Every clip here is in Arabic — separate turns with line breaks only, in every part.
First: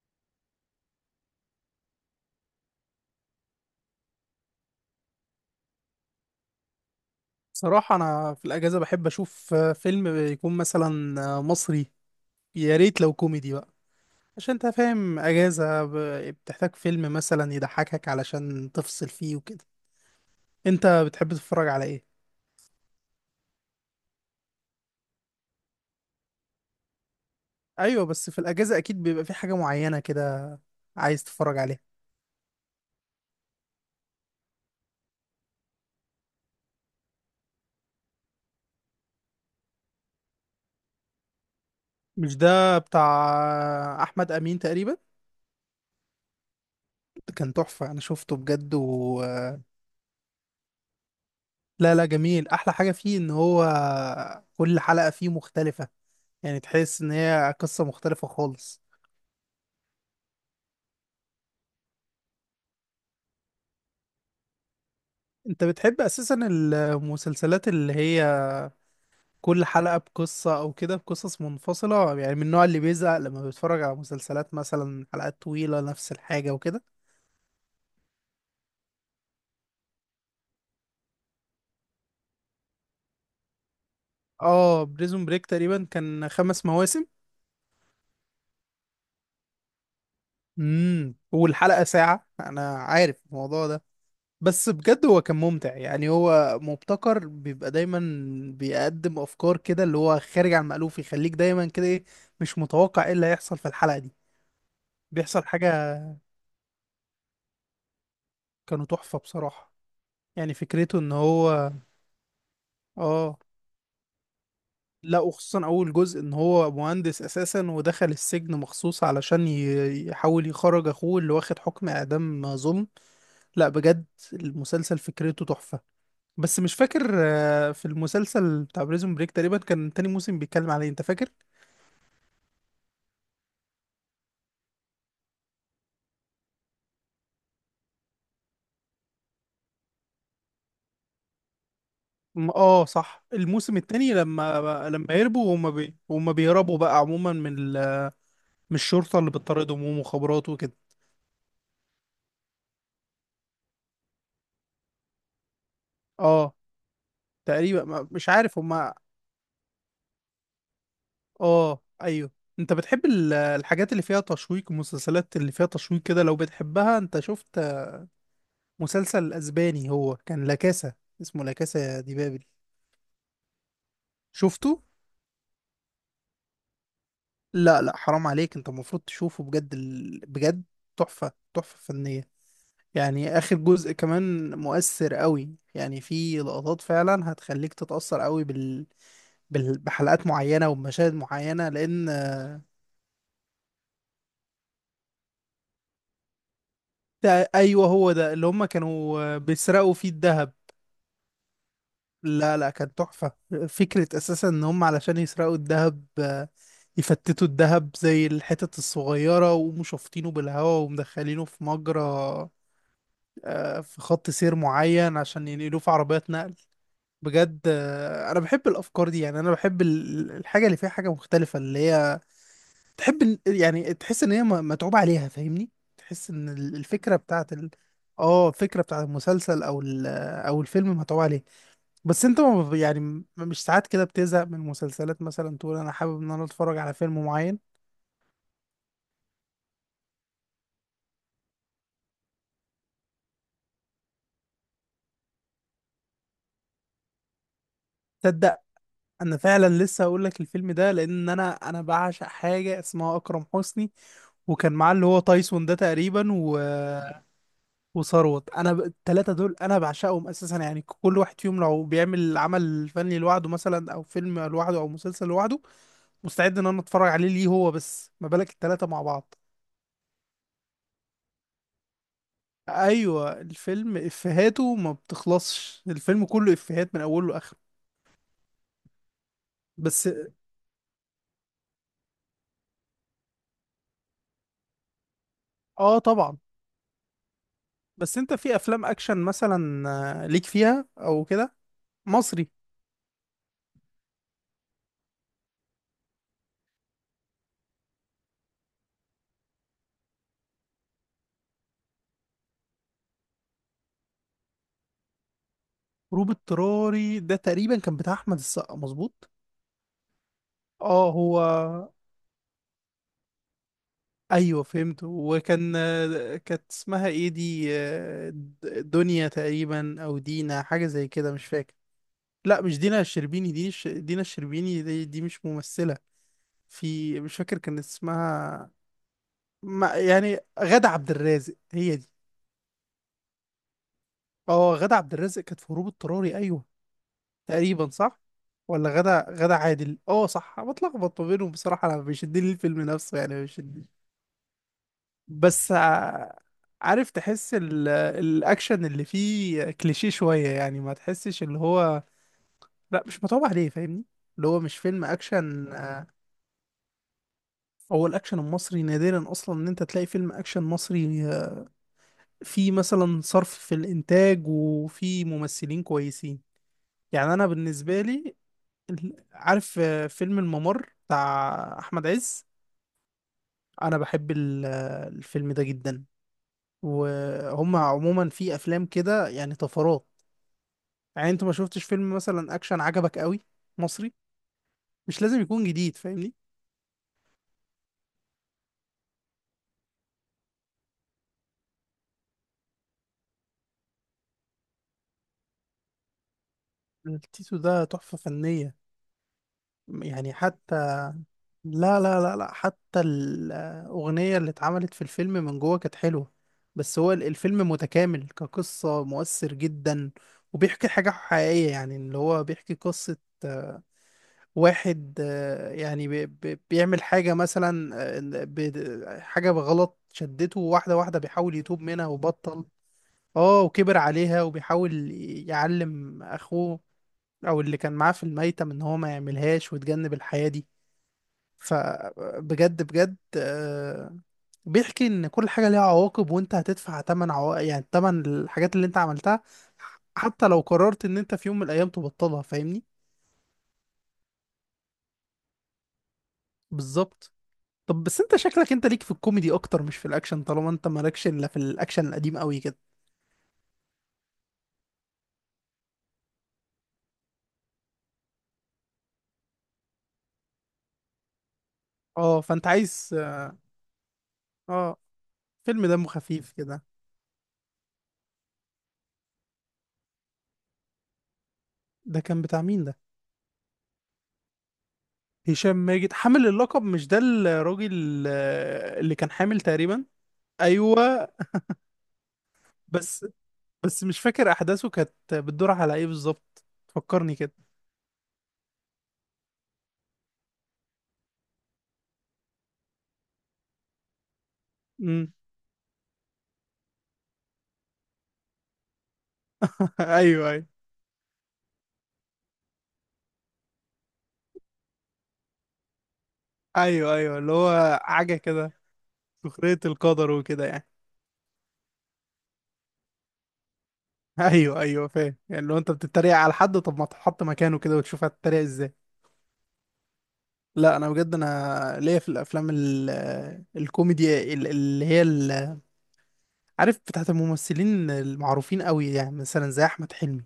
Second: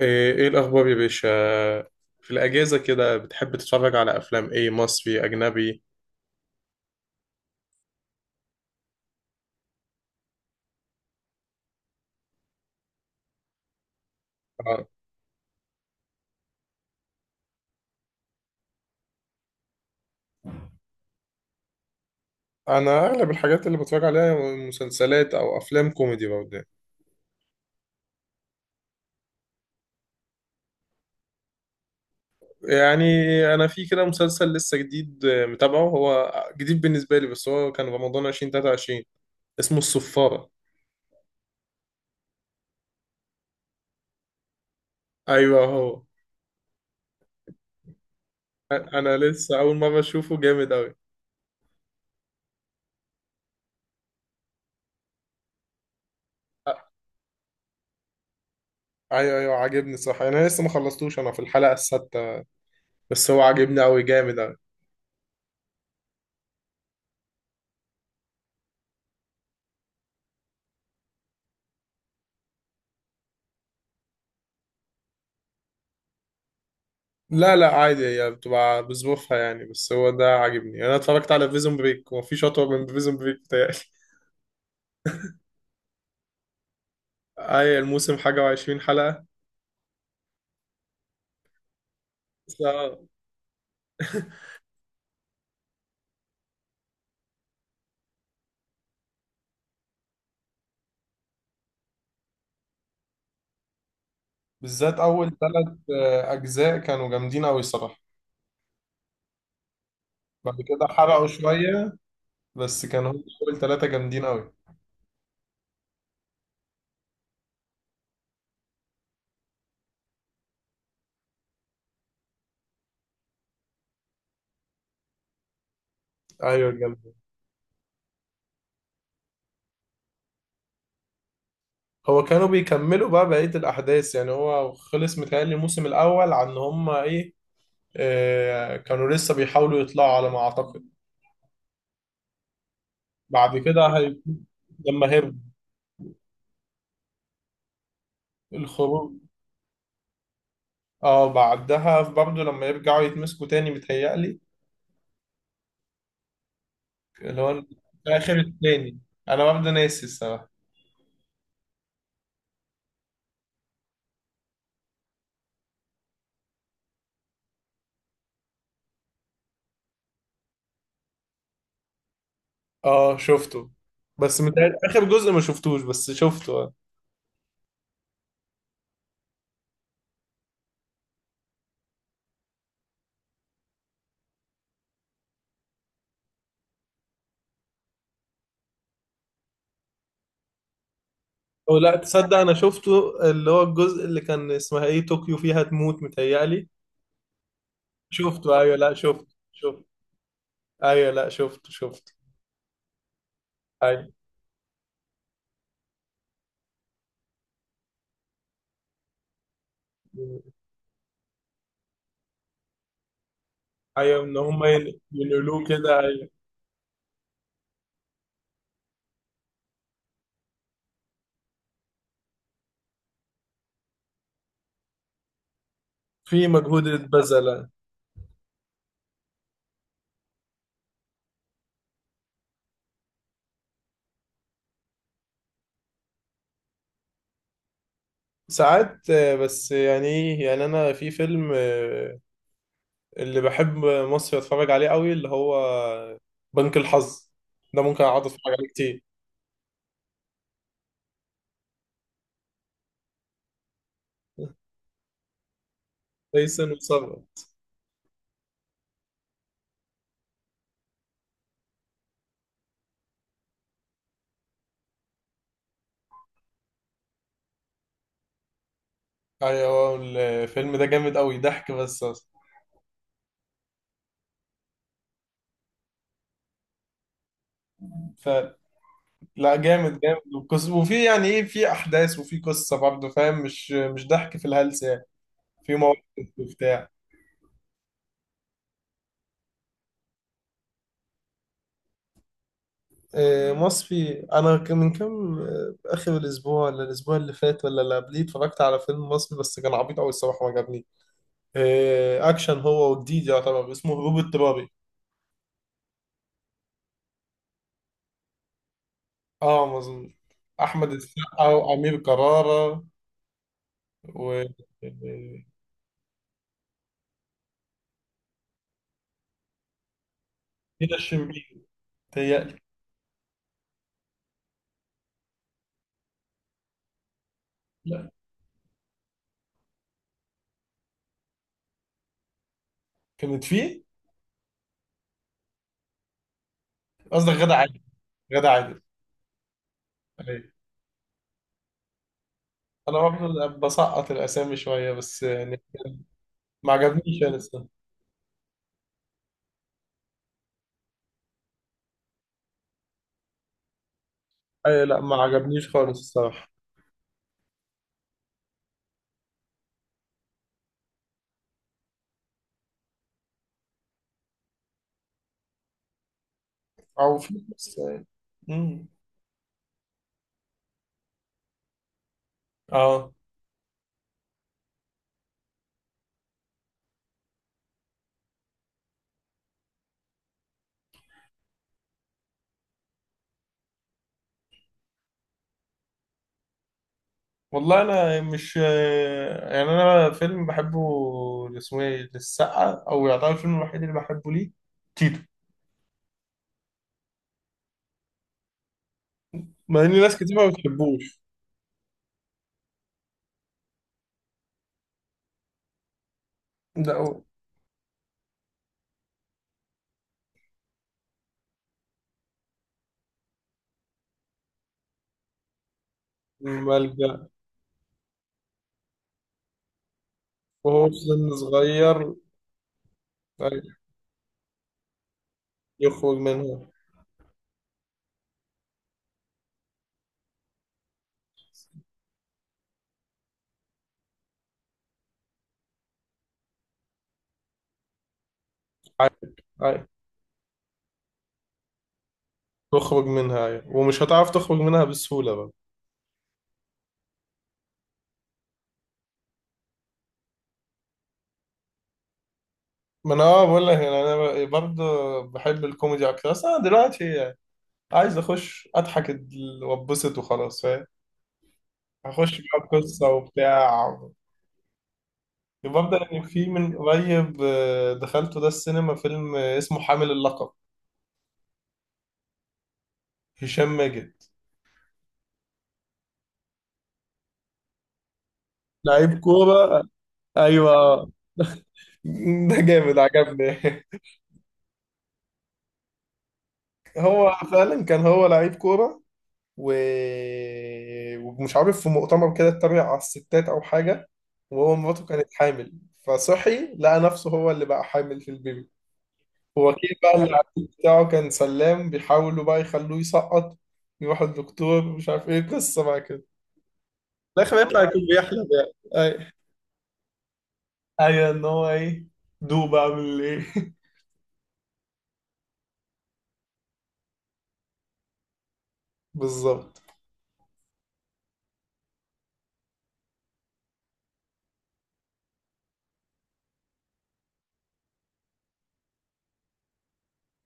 ايه إيه الاخبار يا باشا؟ في الاجازه كده بتحب تتفرج على افلام ايه، مصري اجنبي؟
صراحة أنا في الأجازة بحب أشوف فيلم يكون مثلا مصري. يا ريت لو كوميدي بقى، عشان أنت
آه،
فاهم بتحتاج فيلم مثلا يضحكك علشان تفصل فيه وكده. أنت بتحب تتفرج على إيه؟
انا اغلب الحاجات اللي بتفرج عليها مسلسلات او افلام كوميدي برضه.
أيوة، بس في الأجازة أكيد بيبقى في حاجة معينة كده عايز تتفرج عليها.
يعني انا في كده مسلسل لسه جديد، متابعه، هو جديد بالنسبه لي بس هو كان رمضان 2023، اسمه الصفاره.
مش ده بتاع أحمد أمين تقريبا؟
ايوه هو.
كان تحفة، أنا شفته بجد
أنا
و
لسه
آه،
اول مره اشوفه، جامد قوي.
لا لا، جميل. أحلى حاجة فيه إن هو كل حلقة فيه مختلفة، يعني تحس إن هي قصة مختلفة خالص.
ايوه ايوه، عاجبني صح. انا لسه ما خلصتوش، انا في الحلقه السادسه بس هو عاجبني قوي، جامد.
انت بتحب اساسا المسلسلات اللي هي كل حلقة بقصة او كده، بقصص منفصلة؟ يعني من النوع اللي بيزهق لما بيتفرج على مسلسلات مثلا حلقات طويلة نفس الحاجة وكده.
لا لا، عادي هي بتبقى بظروفها يعني، بس هو ده عاجبني يعني. انا اتفرجت على بريزون بريك ومفيش اطول من بريزون بريك بتاعي
اه، بريزون بريك تقريبا كان خمس مواسم.
اي، الموسم حاجه وعشرين حلقه.
والحلقة ساعة،
بس-
انا
آه،
عارف الموضوع ده. بس بجد هو كان ممتع، يعني هو مبتكر، بيبقى دايما بيقدم افكار كده اللي هو خارج عن المألوف، يخليك دايما كده ايه، مش متوقع ايه اللي هيحصل في الحلقة دي،
بالذات اول
بيحصل حاجة.
ثلاث اجزاء كانوا جامدين قوي الصراحه.
كانوا تحفة بصراحة. يعني
بعد كده
فكرته ان
حرقوا
هو،
شويه بس كانوا هم
اه،
اول ثلاثه جامدين قوي.
لا، وخصوصا اول جزء، ان هو مهندس اساسا ودخل السجن مخصوص علشان يحاول يخرج اخوه اللي واخد حكم اعدام ظلم. لا بجد، المسلسل فكرته تحفة. بس
ايوه
مش فاكر،
جامد.
في المسلسل بتاع بريزون بريك تقريبا كان تاني موسم بيتكلم عليه، انت فاكر؟
هو كانوا بيكملوا بقى بقيه الاحداث يعني. هو خلص متهيألي الموسم الاول، عن هم ايه، آه كانوا لسه بيحاولوا يطلعوا على ما اعتقد.
اه صح،
بعد
الموسم
كده
التاني،
هي...
لما
لما
لما
هرب،
يهربوا، وهم بيهربوا بقى عموما من من
الخروج.
الشرطة اللي بتطاردهم ومخابرات وكده.
اه بعدها برضه لما يرجعوا يتمسكوا تاني بيتهيألي
اه،
اللي هو
تقريبا، مش
آخر
عارف هم.
التاني. أنا برضه ناسي الصراحة.
اه ايوه. انت بتحب الحاجات اللي فيها تشويق، المسلسلات اللي فيها تشويق كده لو بتحبها؟ انت شفت مسلسل اسباني هو كان لا كاسا، اسمه لا كاسا دي بابل؟
اه شفته، بس
شفته.
متهيألي آخر جزء ما شفتوش، بس شفته اه.
لا لا، حرام عليك، انت المفروض تشوفه بجد بجد تحفة، تحفة فنية. يعني اخر جزء كمان مؤثر قوي، يعني في لقطات فعلا هتخليك تتأثر قوي بحلقات معينة وبمشاهد معينة
أو لا
لان،
تصدق، أنا شفته اللي هو الجزء اللي كان اسمها إيه، طوكيو فيها تموت متهيألي.
ده ايوه، هو ده اللي
شفته
هم
أيوه، لا شفته
كانوا
شفته
بيسرقوا فيه الذهب.
أيوه لا، شفته
لا لا، كانت تحفة.
أيوه
فكرة أساسا إن هم علشان يسرقوا الذهب، يفتتوا الذهب زي الحتت الصغيرة ويقوموا شافطينه بالهواء ومدخلينه في مجرى، في
أيوه.
خط
إن
سير
هما
معين عشان
ينقلوه
ينقلوه في
كده أيوه،
عربيات نقل. بجد أنا بحب الأفكار دي. يعني أنا بحب الحاجة اللي فيها حاجة مختلفة، اللي هي تحب يعني تحس إن هي متعوب عليها، فاهمني؟ تحس
في
إن
مجهود
الفكرة بتاعت
اتبذل.
اه الفكرة بتاعت المسلسل أو ال... آه، أو الفيلم متعوب عليها. بس انت ما بت- يعني مش ساعات كده بتزهق من المسلسلات مثلا تقول انا حابب ان انا اتفرج على فيلم معين؟
ساعات بس يعني ايه، يعني انا في فيلم اللي بحب مصري اتفرج عليه قوي اللي هو بنك الحظ، ده ممكن اقعد اتفرج
تصدق،
عليه كتير.
انا فعلا لسه هقول لك الفيلم ده، لان انا بعشق حاجه اسمها اكرم حسني، وكان معاه اللي هو تايسون ده تقريبا،
تايسون وصبري.
وثروت. انا التلاته دول انا بعشقهم اساسا، يعني كل واحد فيهم لو بيعمل عمل فني لوحده مثلا، او فيلم لوحده او مسلسل لوحده، مستعد ان انا اتفرج عليه، ليه هو بس؟ ما بالك التلاته مع بعض.
ايوه الفيلم ده جامد قوي، ضحك بس اصلا.
ايوه الفيلم افهاته ما بتخلصش، الفيلم كله افهات من اوله لاخره.
ف لا جامد
بس،
جامد، وفي يعني ايه، في احداث وفي قصه برضه فاهم، مش ضحك في الهلس يعني، في
اه
مواقف
طبعا.
وبتاع.
بس انت في افلام اكشن مثلا، ليك فيها او كده؟ مصري.
مصفي، انا كان من كام اخر الاسبوع ولا الاسبوع اللي فات ولا اللي قبليه، اتفرجت على فيلم مصري بس كان عبيط قوي الصراحه ما عجبني. اكشن، هو وجديد يعتبر، اسمه هروب اضطراري.
هروب اضطراري ده تقريبا كان بتاع احمد السقا، مظبوط؟
اه مظبوط، احمد
اه، هو.
السقا وامير كرارة و
ايوه فهمت، وكان كانت اسمها ايه دي، دنيا تقريبا او دينا، حاجه
هنا
زي كده مش
الشربيني
فاكر.
تهيألي.
لا مش دينا الشربيني، دينا الشربيني دي، دي مش ممثله في، مش فاكر كان
لا
اسمها. ما يعني غادة عبد الرازق هي دي.
كانت فيه.
اه، غادة عبد الرازق كانت في هروب اضطراري، ايوه.
قصدك غادة عادل.
تقريبا صح.
غادة عادل.
ولا غادة، غادة عادل، اه
أيوة.
صح، أنا بتلخبط ما بينهم بصراحة، انا بيشدني الفيلم
انا
نفسه يعني،
برضه
بيشدني.
بسقط الاسامي شويه بس يعني
بس ع-
ما
عارف،
عجبنيش انا
تحس
الصراحه.
الاكشن اللي فيه كليشيه شوية، يعني ما تحسش اللي هو، لا، مش متعوب عليه، فاهمني؟ اللي هو مش
اي لا،
فيلم
ما عجبنيش
اكشن،
خالص الصراحه.
هو الاكشن المصري نادرا اصلا ان انت تلاقي فيلم اكشن مصري فيه مثلا صرف في الانتاج وفيه ممثلين كويسين،
او
يعني
في
انا
بس.
بالنسبه لي،
امم
عارف فيلم الممر بتاع احمد عز؟
اه.
انا بحب الفيلم ده جدا. وهم عموما في افلام كده يعني طفرات. يعني انت ما شفتش فيلم مثلا اكشن عجبك قوي؟ مصري، مش لازم يكون جديد، فاهمني؟
والله انا مش، يعني انا فيلم بحبه اللي اسمه ايه للسقا، او يعتبر الفيلم الوحيد اللي بحبه، ليه، تيتو.
التيتو ده تحفه فنيه،
مع ان ناس
يعني
كتير ما
حتى،
بتحبوش.
لا حتى الأغنية اللي اتعملت في الفيلم من جوه كانت حلوة. بس هو
لا.
الفيلم متكامل كقصة، مؤثر جدا. وبيحكي حاجة حقيقية، يعني اللي هو بيحكي قصة واحد، يعني بيعمل
ملجأ،
حاجة مثلا، حاجة بغلط شدته،
وهو في
واحدة واحدة
سن
بيحاول يتوب منها
صغير.
وبطل. اه،
أيوة،
وكبر عليها وبيحاول
يخرج
يعلم
منها.
أخوه أو اللي كان معاه في الميتم إن هو ما يعملهاش ويتجنب الحياة دي. فبجد بجد، بيحكي ان كل حاجه ليها عواقب، وانت هتدفع تمن يعني تمن الحاجات اللي انت عملتها،
عادي عادي،
حتى لو قررت ان انت في يوم من الايام تبطلها، فاهمني؟
يخرج منها أيوة. ومش هتعرف تخرج منها بسهولة بقى.
بالظبط. طب بس انت شكلك انت ليك في الكوميدي اكتر مش في الاكشن، طالما انت مالكش الا في الاكشن القديم قوي كده.
ما انا اه بقول لك يعني، انا برضه بحب الكوميدي اكتر بس انا دلوقتي يعني عايز اخش اضحك واتبسط وخلاص فاهم، هخش
اه، فانت
بقى قصة
عايز،
وبتاع.
اه، فيلم
برضه
دمه
يعني في
خفيف
من
كده.
قريب دخلته ده السينما فيلم اسمه حامل اللقب.
ده كان بتاع مين ده؟
هشام ماجد.
هشام ماجد، حامل اللقب، مش ده الراجل اللي
لعيب
كان حامل
كورة،
تقريبا؟
ايوه
ايوه.
ده جامد
بس
عجبني.
بس مش فاكر احداثه كانت بتدور على ايه بالظبط،
هو
فكرني كده.
فعلا كان هو لعيب كورة و... ومش عارف في مؤتمر كده اتريق على الستات أو حاجة، وهو مراته
امم
كانت حامل، فصحي لقى نفسه هو اللي بقى حامل في البيبي، ووكيل بقى العيال
ايوه ايوه.
بتاعه كان سلام، بيحاولوا بقى يخلوه يسقط، يروح الدكتور، مش عارف ايه قصة بقى كده.
ايوه ايوه،
في
اللي
الآخر يطلع
هو
يكون
حاجه
بيحلم،
كده،
يعني
سخريه القدر وكده يعني.
أيوة إن هو إيه، دوب أعمل إيه
ايوه ايوه، فاهم، يعني لو انت بتتريق على حد، طب ما تحط مكانه كده وتشوف هتتريق ازاي.
بالظبط.
لا انا بجد، انا ليا في الافلام ال آه، الكوميدي اللي هي عارف، بتاعت الممثلين المعروفين قوي، يعني مثلا زي احمد حلمي،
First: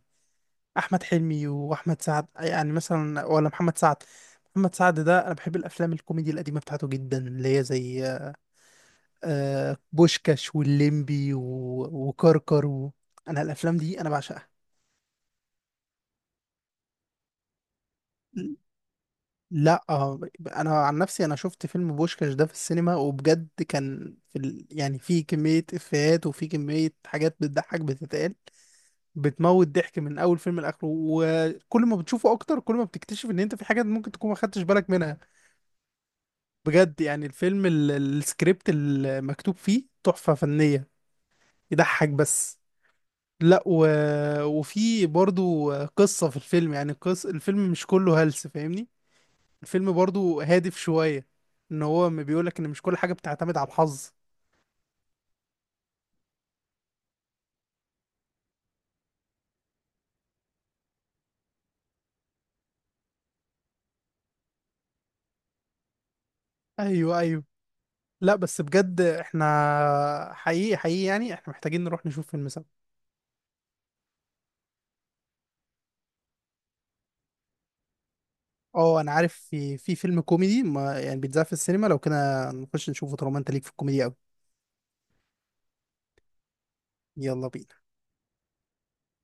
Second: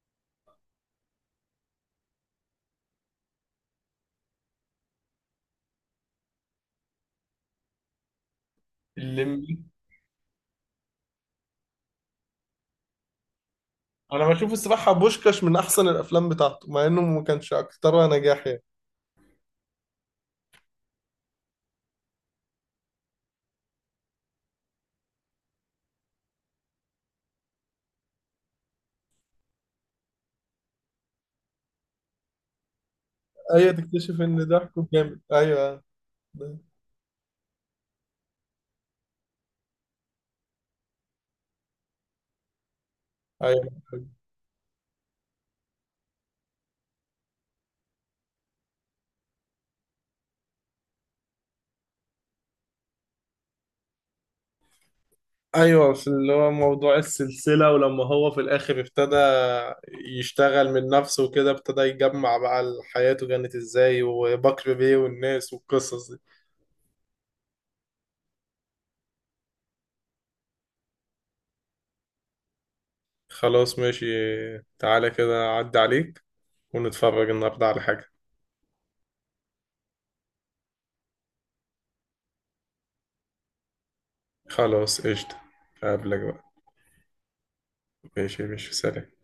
احمد حلمي واحمد سعد، يعني مثلا، ولا محمد سعد. محمد سعد ده انا بحب الافلام الكوميدي القديمه بتاعته جدا، اللي هي زي
الليمبي.
بوشكاش واللمبي وكركر انا الافلام دي انا
أنا
بعشقها.
بشوف الصراحة بوشكاش من أحسن الأفلام بتاعته مع إنه ما كانش أكترها نجاح يعني.
لا انا عن نفسي، انا شفت فيلم بوشكاش ده في السينما، وبجد كان في يعني في كميه افيهات وفي كميه حاجات بتضحك بتتقال، بتموت ضحك من اول فيلم لاخره، وكل ما بتشوفه اكتر كل ما بتكتشف ان انت في
ايوه
حاجات ممكن
تكتشف
تكون ما
ان
خدتش
ضحكه
بالك منها.
جامد، ايوه.
بجد، يعني الفيلم السكريبت المكتوب فيه تحفة فنية. يضحك بس، لا
ايوه
وفي برضو قصة في الفيلم، يعني الفيلم مش كله هلس، فاهمني؟ الفيلم برضو هادف شوية، ان هو ما بيقولك ان مش كل حاجة بتعتمد على الحظ.
ايوه، في اللي هو موضوع السلسله، ولما هو في الاخر ابتدى يشتغل من نفسه وكده، ابتدى يجمع بقى حياته كانت ازاي وبكر بيه والناس والقصص دي.
ايوه ايوه. لا بس بجد احنا، حقيقي حقيقي يعني، احنا محتاجين نروح نشوف فيلم سوا.
خلاص ماشي، تعالى كده عدي عليك ونتفرج النهارده على حاجه.
اه انا عارف في، في فيلم كوميدي ما يعني بيتذاع في السينما لو كده، نخش نشوفه طالما انت ليك في الكوميدي قوي.
خلاص قشطه، اقابلك بقى.
يلا بينا.
ماشي ماشي، سلام.